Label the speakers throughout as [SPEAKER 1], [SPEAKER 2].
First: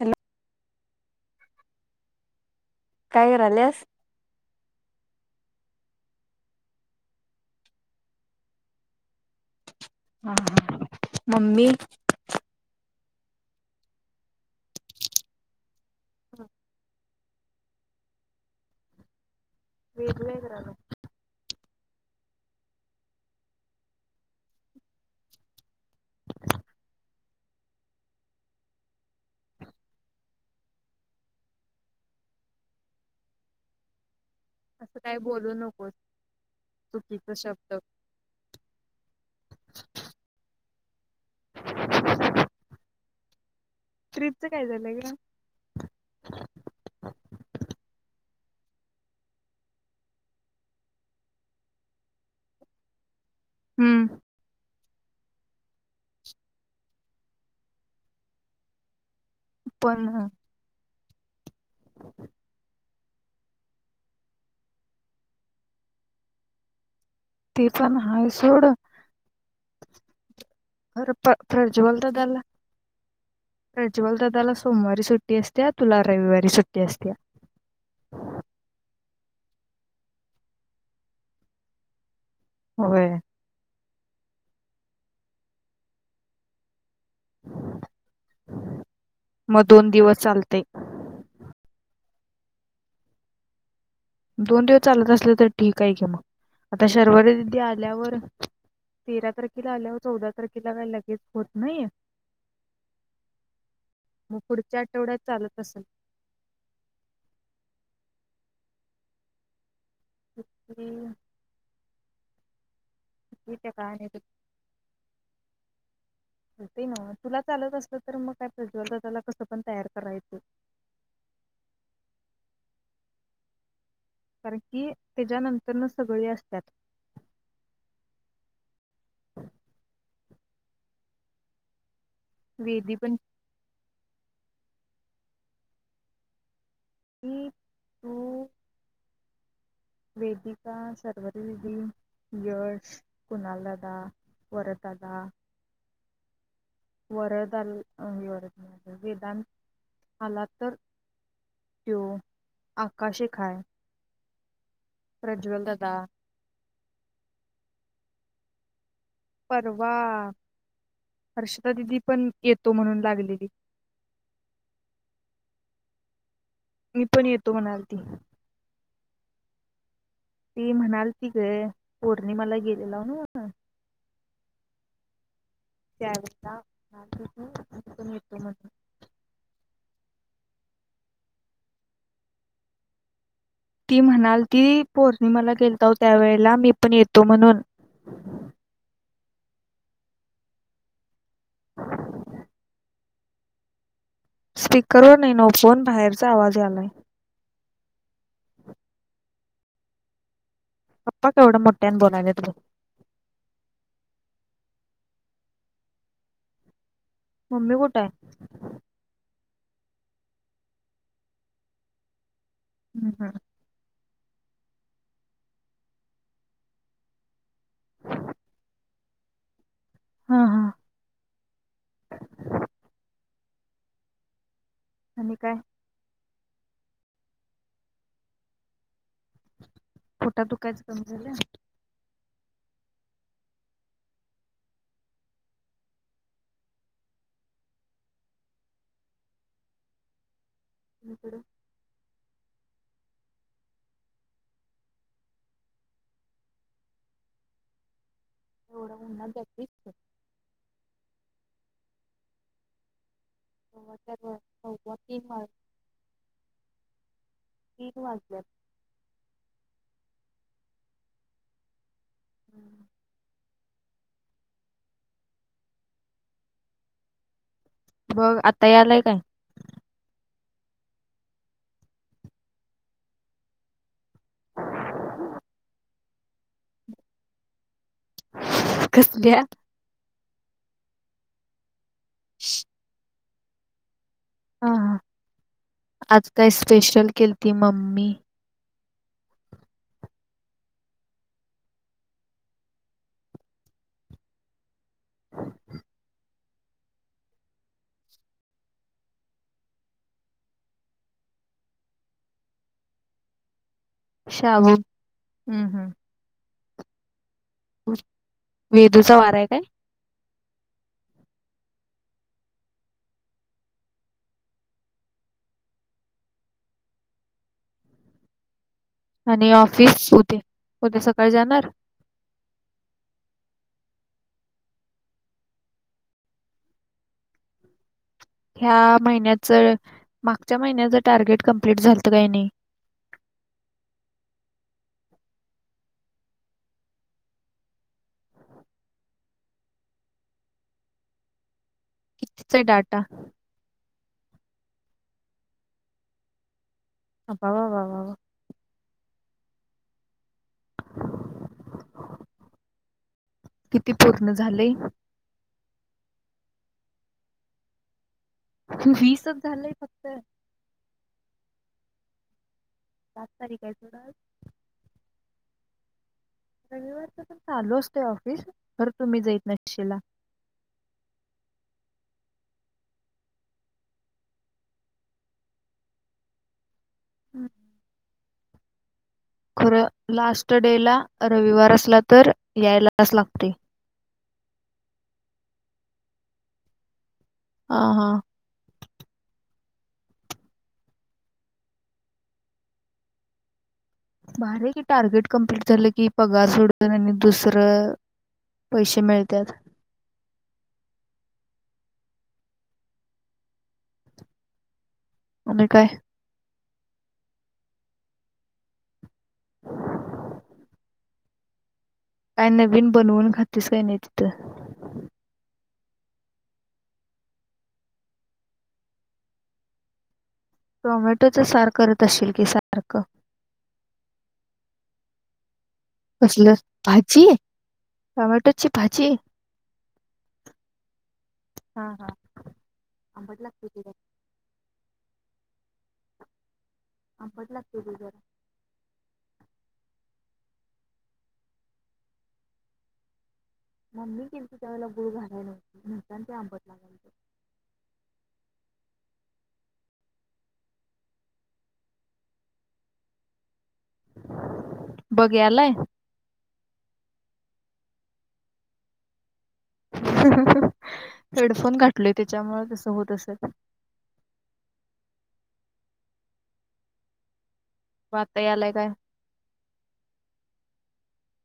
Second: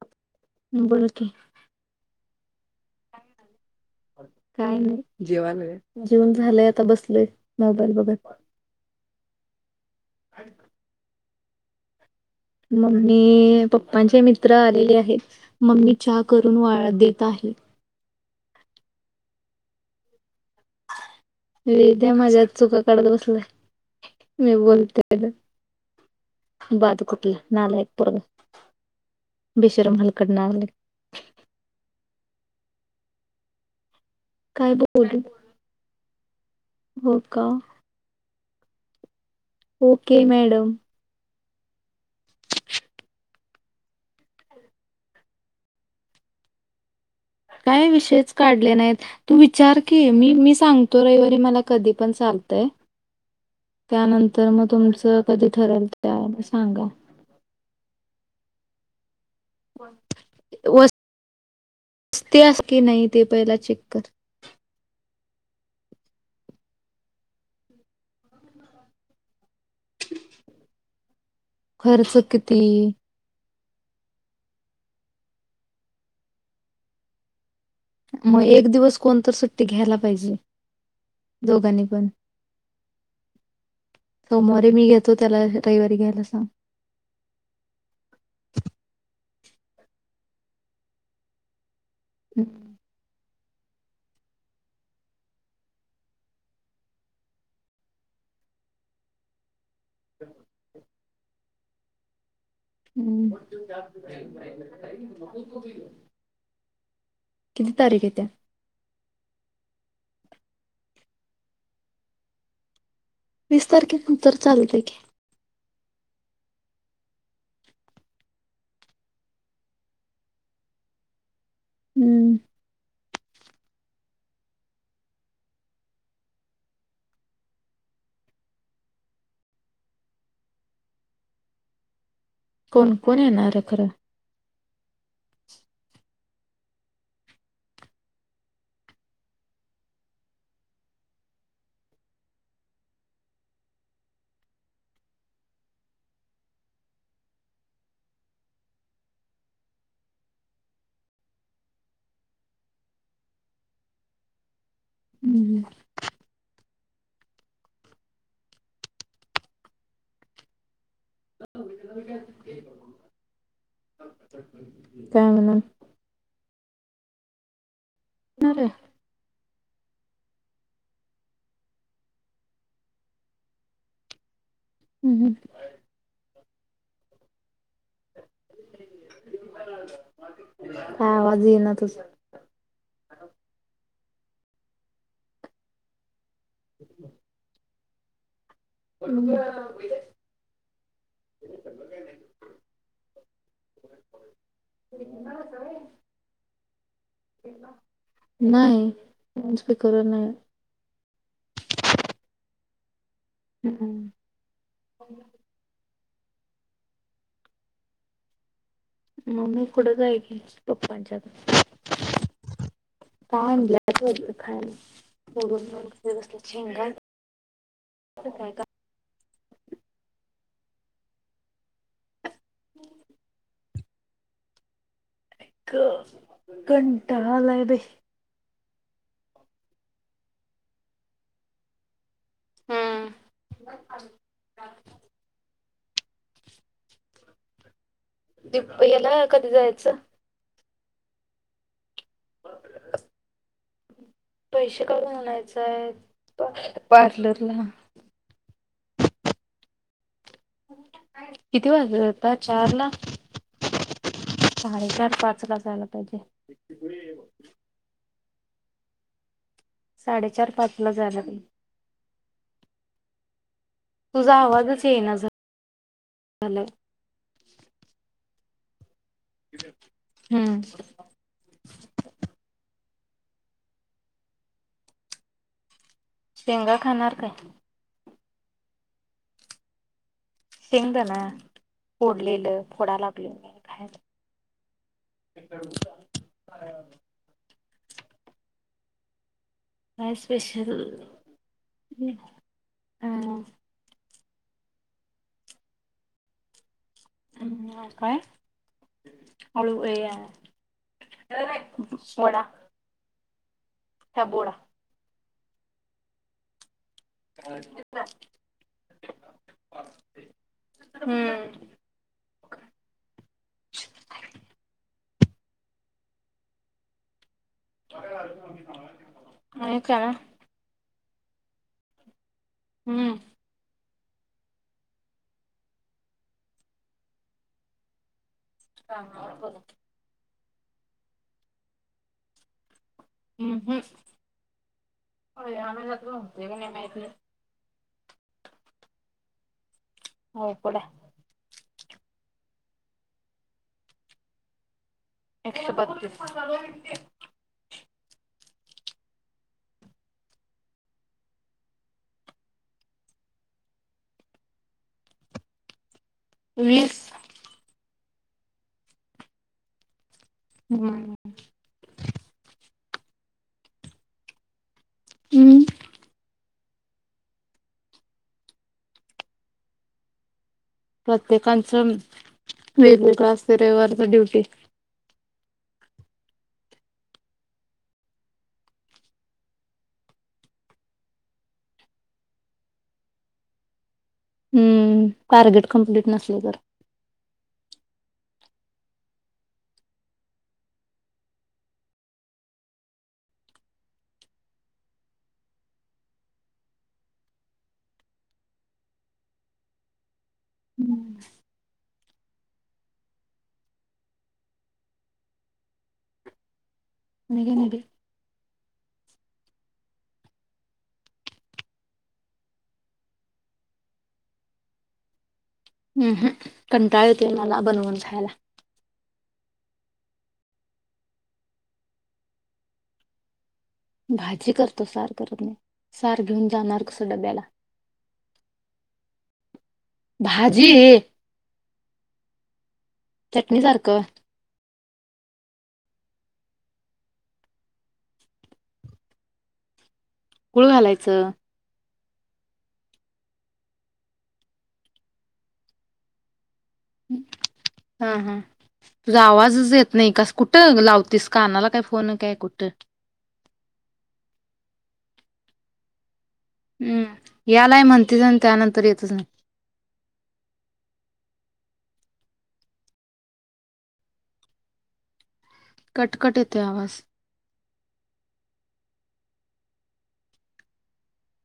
[SPEAKER 1] Hello
[SPEAKER 2] बोल कि.
[SPEAKER 1] काय कराल्यास?
[SPEAKER 2] काय नाही जेवालोय जेवूण झालंय आता बसलोय मोबाईल बघत.
[SPEAKER 1] हा हा मम्मी
[SPEAKER 2] मम्मी पप्पांचे मित्र आलेले आहेत मम्मी चहा करून वाळदे ता हे.
[SPEAKER 1] वेद नाही घरात.
[SPEAKER 2] बेदया माझ्यात चुका काढत बसलाय मी बोलतोय तेजातं बाद कुटला नालायक पोरग बेशरम हालकट नालायक
[SPEAKER 1] असं काही बोलू नकोस
[SPEAKER 2] हो
[SPEAKER 1] चुकीच
[SPEAKER 2] का
[SPEAKER 1] शब्द
[SPEAKER 2] ओके मॅडम
[SPEAKER 1] ट्रिप च काय झालंय ग
[SPEAKER 2] काय विषयच काढले नाहीत तू विचार की मी मी सांगतो रविवारी मला कधी पण चालतय
[SPEAKER 1] हम्म
[SPEAKER 2] त्यानंतर मग तुमच कधी ठरल त्या सांगा.
[SPEAKER 1] पण
[SPEAKER 2] वस ती असती की नाही. ते पहिला चेक कर.
[SPEAKER 1] ते पण हाय सोड. प्र प्रज्वल
[SPEAKER 2] खर्च
[SPEAKER 1] दादा ला
[SPEAKER 2] किती?
[SPEAKER 1] प्रज्वल दादाला सोमवारी सुट्टी असतेया तुला रविवारी सुट्टी असतेया.
[SPEAKER 2] मग एक दिवस कोणत सुट्टी घ्यायला पाहिजे दोघांनी पण.
[SPEAKER 1] होय.
[SPEAKER 2] सोमवारी मी घेतो त्याला रविवारी घ्यायला सांग.
[SPEAKER 1] मग दोन दिवस चालते.
[SPEAKER 2] हम्म.
[SPEAKER 1] दोन दिवस चालत असले तर ठीक आहे की मग आता शर्वरी दिदी आल्यावर तेरा तार चौदा तारखेला काय लगेच ते होत नाहीये.
[SPEAKER 2] हम्म.
[SPEAKER 1] पुढच्या आठवड्यात चालत असेल.
[SPEAKER 2] किती तारीेख येत्या
[SPEAKER 1] किती. किती
[SPEAKER 2] वीस तारखेनंतर चालत की.
[SPEAKER 1] होते ना तुला चालत असलं तर मग काय प्रज्वल दादा त्याला कसं पण तयार करायचं.
[SPEAKER 2] हम्म.
[SPEAKER 1] कारण की त्याच्यानंतर न सगळे असतात. वेदी
[SPEAKER 2] कोण
[SPEAKER 1] पण
[SPEAKER 2] कोण येणार आहे खरं
[SPEAKER 1] मी तू वेदिका शर्वरी दीदी यश कुणालादा वरदादा वेदांत आला तर तो आकाश एक हाय
[SPEAKER 2] हम्म.
[SPEAKER 1] प्रज्वल दादा परवा हर्षदा दिदी पण येतो म्हणून लागलेली
[SPEAKER 2] काय म्हणून
[SPEAKER 1] मी पण येतो म्हणालती
[SPEAKER 2] मग रे
[SPEAKER 1] ती म्हणालीत गं पौर्णिमाला गेलेला न्हवं
[SPEAKER 2] हम् हम
[SPEAKER 1] येतो मी पण म्हणून
[SPEAKER 2] हा आवाज येतोय ना तुम्हाला?
[SPEAKER 1] ती म्हणाली, ती पौर्णिमेला गेली होती त्यावेळी. ला, मी पण येतो म्हणून.
[SPEAKER 2] [unintelligible]
[SPEAKER 1] [unintelligible]
[SPEAKER 2] [inaudible]
[SPEAKER 1] स्पीकरवर नाही, फोनच्या बाहेरचा आवाज आलाय.
[SPEAKER 2] नाही, फनसपे कर नाही.
[SPEAKER 1] आपण का एवढं मोठ्यानं बोलत नाहीत?
[SPEAKER 2] हम्म्... !
[SPEAKER 1] मम्मी कुठे आहे?
[SPEAKER 2] मम्मी पप्पांकडेच आहेत.
[SPEAKER 1] हम्म हम्म
[SPEAKER 2] काय झालं? शेंग खाय.
[SPEAKER 1] हा हा
[SPEAKER 2] [inaudible]
[SPEAKER 1] आणि काय
[SPEAKER 2] एक. घंटा लावून दे.
[SPEAKER 1] फोटोत तू काहीच कमी झालेला नाहीस.
[SPEAKER 2] हम्म... ! दप याला कधी जायचं?
[SPEAKER 1] इकडे.
[SPEAKER 2] पार्लरला पैसे किती द्यायचे?
[SPEAKER 1] एवढ्या उन्हात घटलीच.
[SPEAKER 2] किती वाजता? चार वा
[SPEAKER 1] सव्वा चार वा सव्वा तीन वा
[SPEAKER 2] साडेचार-पाचला जायला पाहिजे.
[SPEAKER 1] ब.
[SPEAKER 2] मी साडेचार ते पाचला जाणार आहे.
[SPEAKER 1] हम्म.
[SPEAKER 2] तुझा आवाजच येत नाही ना, झा झा.
[SPEAKER 1] ग आता यायला काय?
[SPEAKER 2] हम्म.
[SPEAKER 1] ह.
[SPEAKER 2] शेंगा खाणार का?
[SPEAKER 1] कसल्या?
[SPEAKER 2] शेंगदाणा. फोडलेलं फोडायला य.
[SPEAKER 1] हा हा आज काय स्पेशल केलं ते मम्मीने? [inaudible]
[SPEAKER 2] काय स्पेशल आहे.
[SPEAKER 1] ह.
[SPEAKER 2] काय झालं?
[SPEAKER 1] शाबू हम्म हम्म वेदूचा वारा आहे काय
[SPEAKER 2] हम्म अरे [inaudible]
[SPEAKER 1] आणि ऑफिस उद्या सकाळी कळ जाणार
[SPEAKER 2] हम्म
[SPEAKER 1] ह्या महिन्या चळ मागच्या महिन्याचं टार्गेट कंप्लीट झालंतं काय नाही
[SPEAKER 2] हम् हम् हो होते मा [inaudible] हो कड [inaudible]
[SPEAKER 1] कितीचे डाटा
[SPEAKER 2] एकशे बत्तीस
[SPEAKER 1] अ वा वा वा वा किती पूर्ण झाले
[SPEAKER 2] वीस
[SPEAKER 1] वीस च झालंय फक्त
[SPEAKER 2] हम्
[SPEAKER 1] सात तारीख आहे तोडज [inaudible]
[SPEAKER 2] हम
[SPEAKER 1] रविवारपर्यंत चालू असतय ऑफिस खर तुम्ही जाईत नशचीला
[SPEAKER 2] प्रत्येकांचं वेगवेगळ असतय रविवारच ड्युटी
[SPEAKER 1] हम्म खरं लास्ट डे ला रविवार असला तर यायलाच लागते
[SPEAKER 2] हम्म टार्गेट कम्प्लीट नसले तर
[SPEAKER 1] हा हा भारी ये की टार्गेट कम्प्लीट झालं की पगार सोडून आणि दुसरं पैसे मिळत्यात
[SPEAKER 2] नाही
[SPEAKER 1] आणि काय
[SPEAKER 2] मी काय नई बाई
[SPEAKER 1] काय नवीन बनवून खतीस काय नाही तिथं
[SPEAKER 2] हम्म हम्म कटाळ येतोय मला बनवून खायला
[SPEAKER 1] टोमॅटोचं सार करत असचील की सारखं.
[SPEAKER 2] भाजी करतो सार करत नाही. सार घेऊन
[SPEAKER 1] कसलं
[SPEAKER 2] जाणार कसं
[SPEAKER 1] भाजी
[SPEAKER 2] डब्याला
[SPEAKER 1] टमॅटोची भाजी.
[SPEAKER 2] भाजी चटणी सारखं
[SPEAKER 1] [inaudible]
[SPEAKER 2] गुळ घालायचं.
[SPEAKER 1] [inaudible]
[SPEAKER 2] हा हा तुझा आवाजच येत नाही कस. कुठं लावतीस कानाला काय फोन काय कुठं.
[SPEAKER 1] बग यालाय.
[SPEAKER 2] हम्म यालाय म्हणतीच आणि त्यानंतर येतच नाय.
[SPEAKER 1] हेडफोन घातलोय त्याच्यामुळे तसं होत असेल.
[SPEAKER 2] कटकट येतोय आवाज.
[SPEAKER 1] बग आता यालाय काय?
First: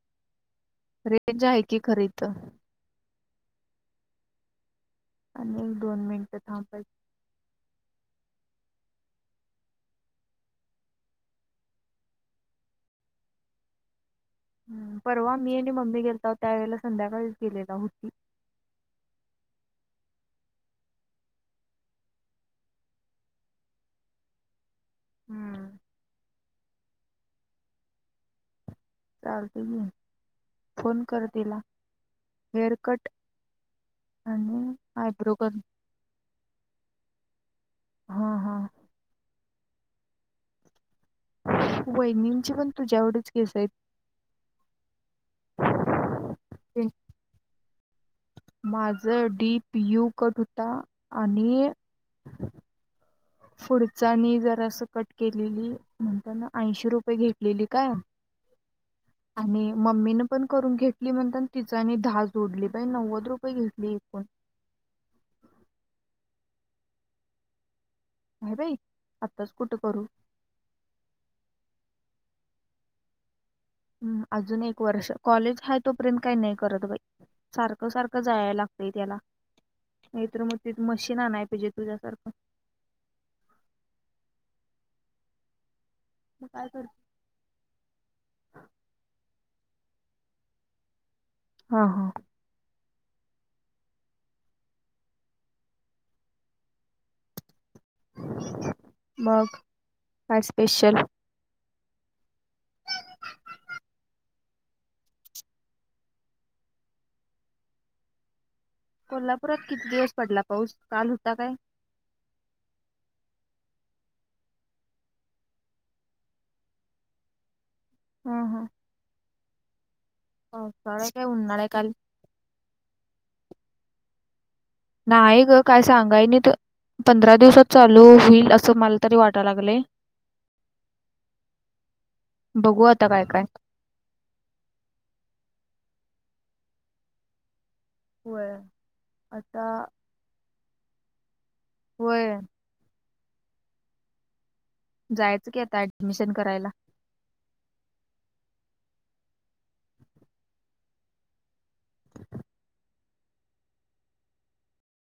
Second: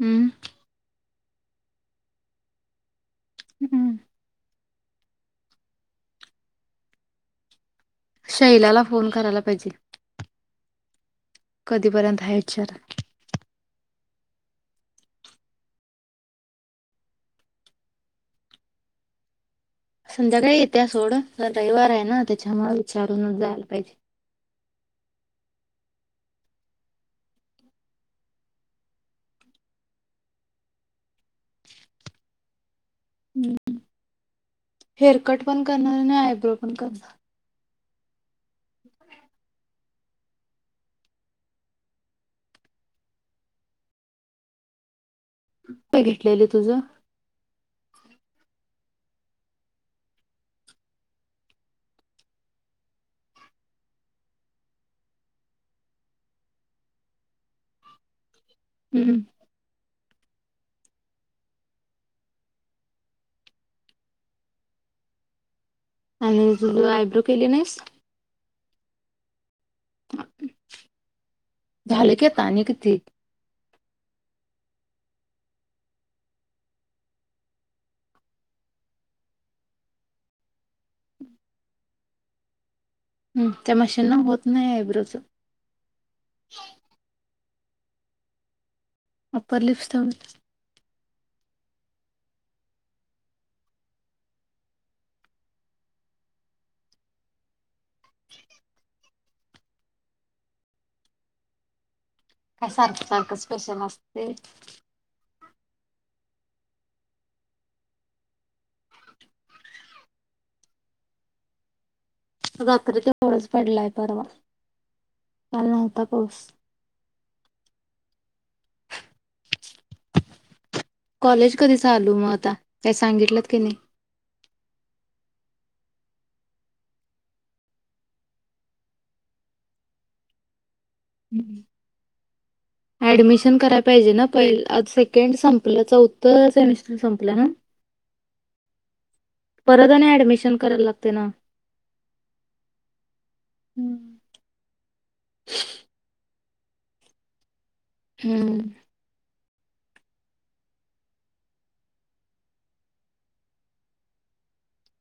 [SPEAKER 2] हम्म.
[SPEAKER 1] रेंज आहे की खरीद.
[SPEAKER 2] हम्म.
[SPEAKER 1] आणि एक दोन मिनिटं थांबाय.
[SPEAKER 2] शैलाला फोन करायला पाहिजे. कधीपर्यंत हाचार.
[SPEAKER 1] परवा मी आणि मम्मी गेलतहो त्यावेेळे संध्याकाळीच गेलेला होता.
[SPEAKER 2] संध्याकाळी येते सोड उद्या रविवार आहे ना त्याच्या मला विचारून जायला पाहिजे.
[SPEAKER 1] [inaudible] चालते मी. फोन कर तिला, हेअरकट.
[SPEAKER 2] ह्
[SPEAKER 1] आयब्रो
[SPEAKER 2] हेअरकट
[SPEAKER 1] कट
[SPEAKER 2] पण करणार आणि आयब्रो पण करणार.
[SPEAKER 1] हा हा. वैनीं जे पण तुझ्यावढच केसय.
[SPEAKER 2] काय घेतलेले तुझं?
[SPEAKER 1] माझा डी पीयू कट होता आणि. पुढचानी जर असं कट केलेली म्हणता ना ऐंशी रुपये घेतलेली काय?
[SPEAKER 2] हम्म.
[SPEAKER 1] आणि मम्मी न. पण करून घेतली म्हण तिचानी धा जोडली बा, नव्वद रुपये घेतली एकूण.
[SPEAKER 2] आणि जुल आयब्रो केले नाहीस?
[SPEAKER 1] आहे बाई आताच कुठे करू?
[SPEAKER 2] झाले क ताने किती?
[SPEAKER 1] हम् अजून एक वर्ष कॉलेज ह तोपर्यंत काही नाही अजून एक वर्ष काॅलेज आहे तोपर्यंत काय नाय करत बाई, सारखं सारखं जायला लागतय त्याला नाहीतर मग तिथ मशीन आणाय पाहिजे तुझ्यासारखं.
[SPEAKER 2] हम्म त्या मशीन होत नाही आयब्रोच.
[SPEAKER 1] [unintelligible]
[SPEAKER 2] अपर लिप्स् थम.
[SPEAKER 1] हा हा. मग काय स्पेशल?
[SPEAKER 2] काय? सारखं सारखं स्पेशल असते.
[SPEAKER 1] कोल्हापुरात किती दिवस पडला पाऊस, काल होता काय?
[SPEAKER 2] रात्री ते थोडाच पडलाय परवा काल नव्हता पाऊस.
[SPEAKER 1] [unintelligible] पावसाळा आहे काय
[SPEAKER 2] कॉलेज
[SPEAKER 1] उन्हाळा आहे
[SPEAKER 2] कधीच
[SPEAKER 1] काल?
[SPEAKER 2] चालू मग आता काय सांगितलंत की नाही?
[SPEAKER 1] नाही ग, काय सांगाय नाही तर पंधरा दिवसात चालू होईल असं मला तरी वाटाय लागलय.
[SPEAKER 2] हम्म. ऍडमिशन करायला पाहिजे ना प सेकंड संपलं चौत तनश संपलं ना?
[SPEAKER 1] होय आता
[SPEAKER 2] परत आणि अॅडमिशन करायला लागते नव्ह.
[SPEAKER 1] व्हय
[SPEAKER 2] हम्म
[SPEAKER 1] जायचं की आता ऍडमिशन कर जायला
[SPEAKER 2] हम्म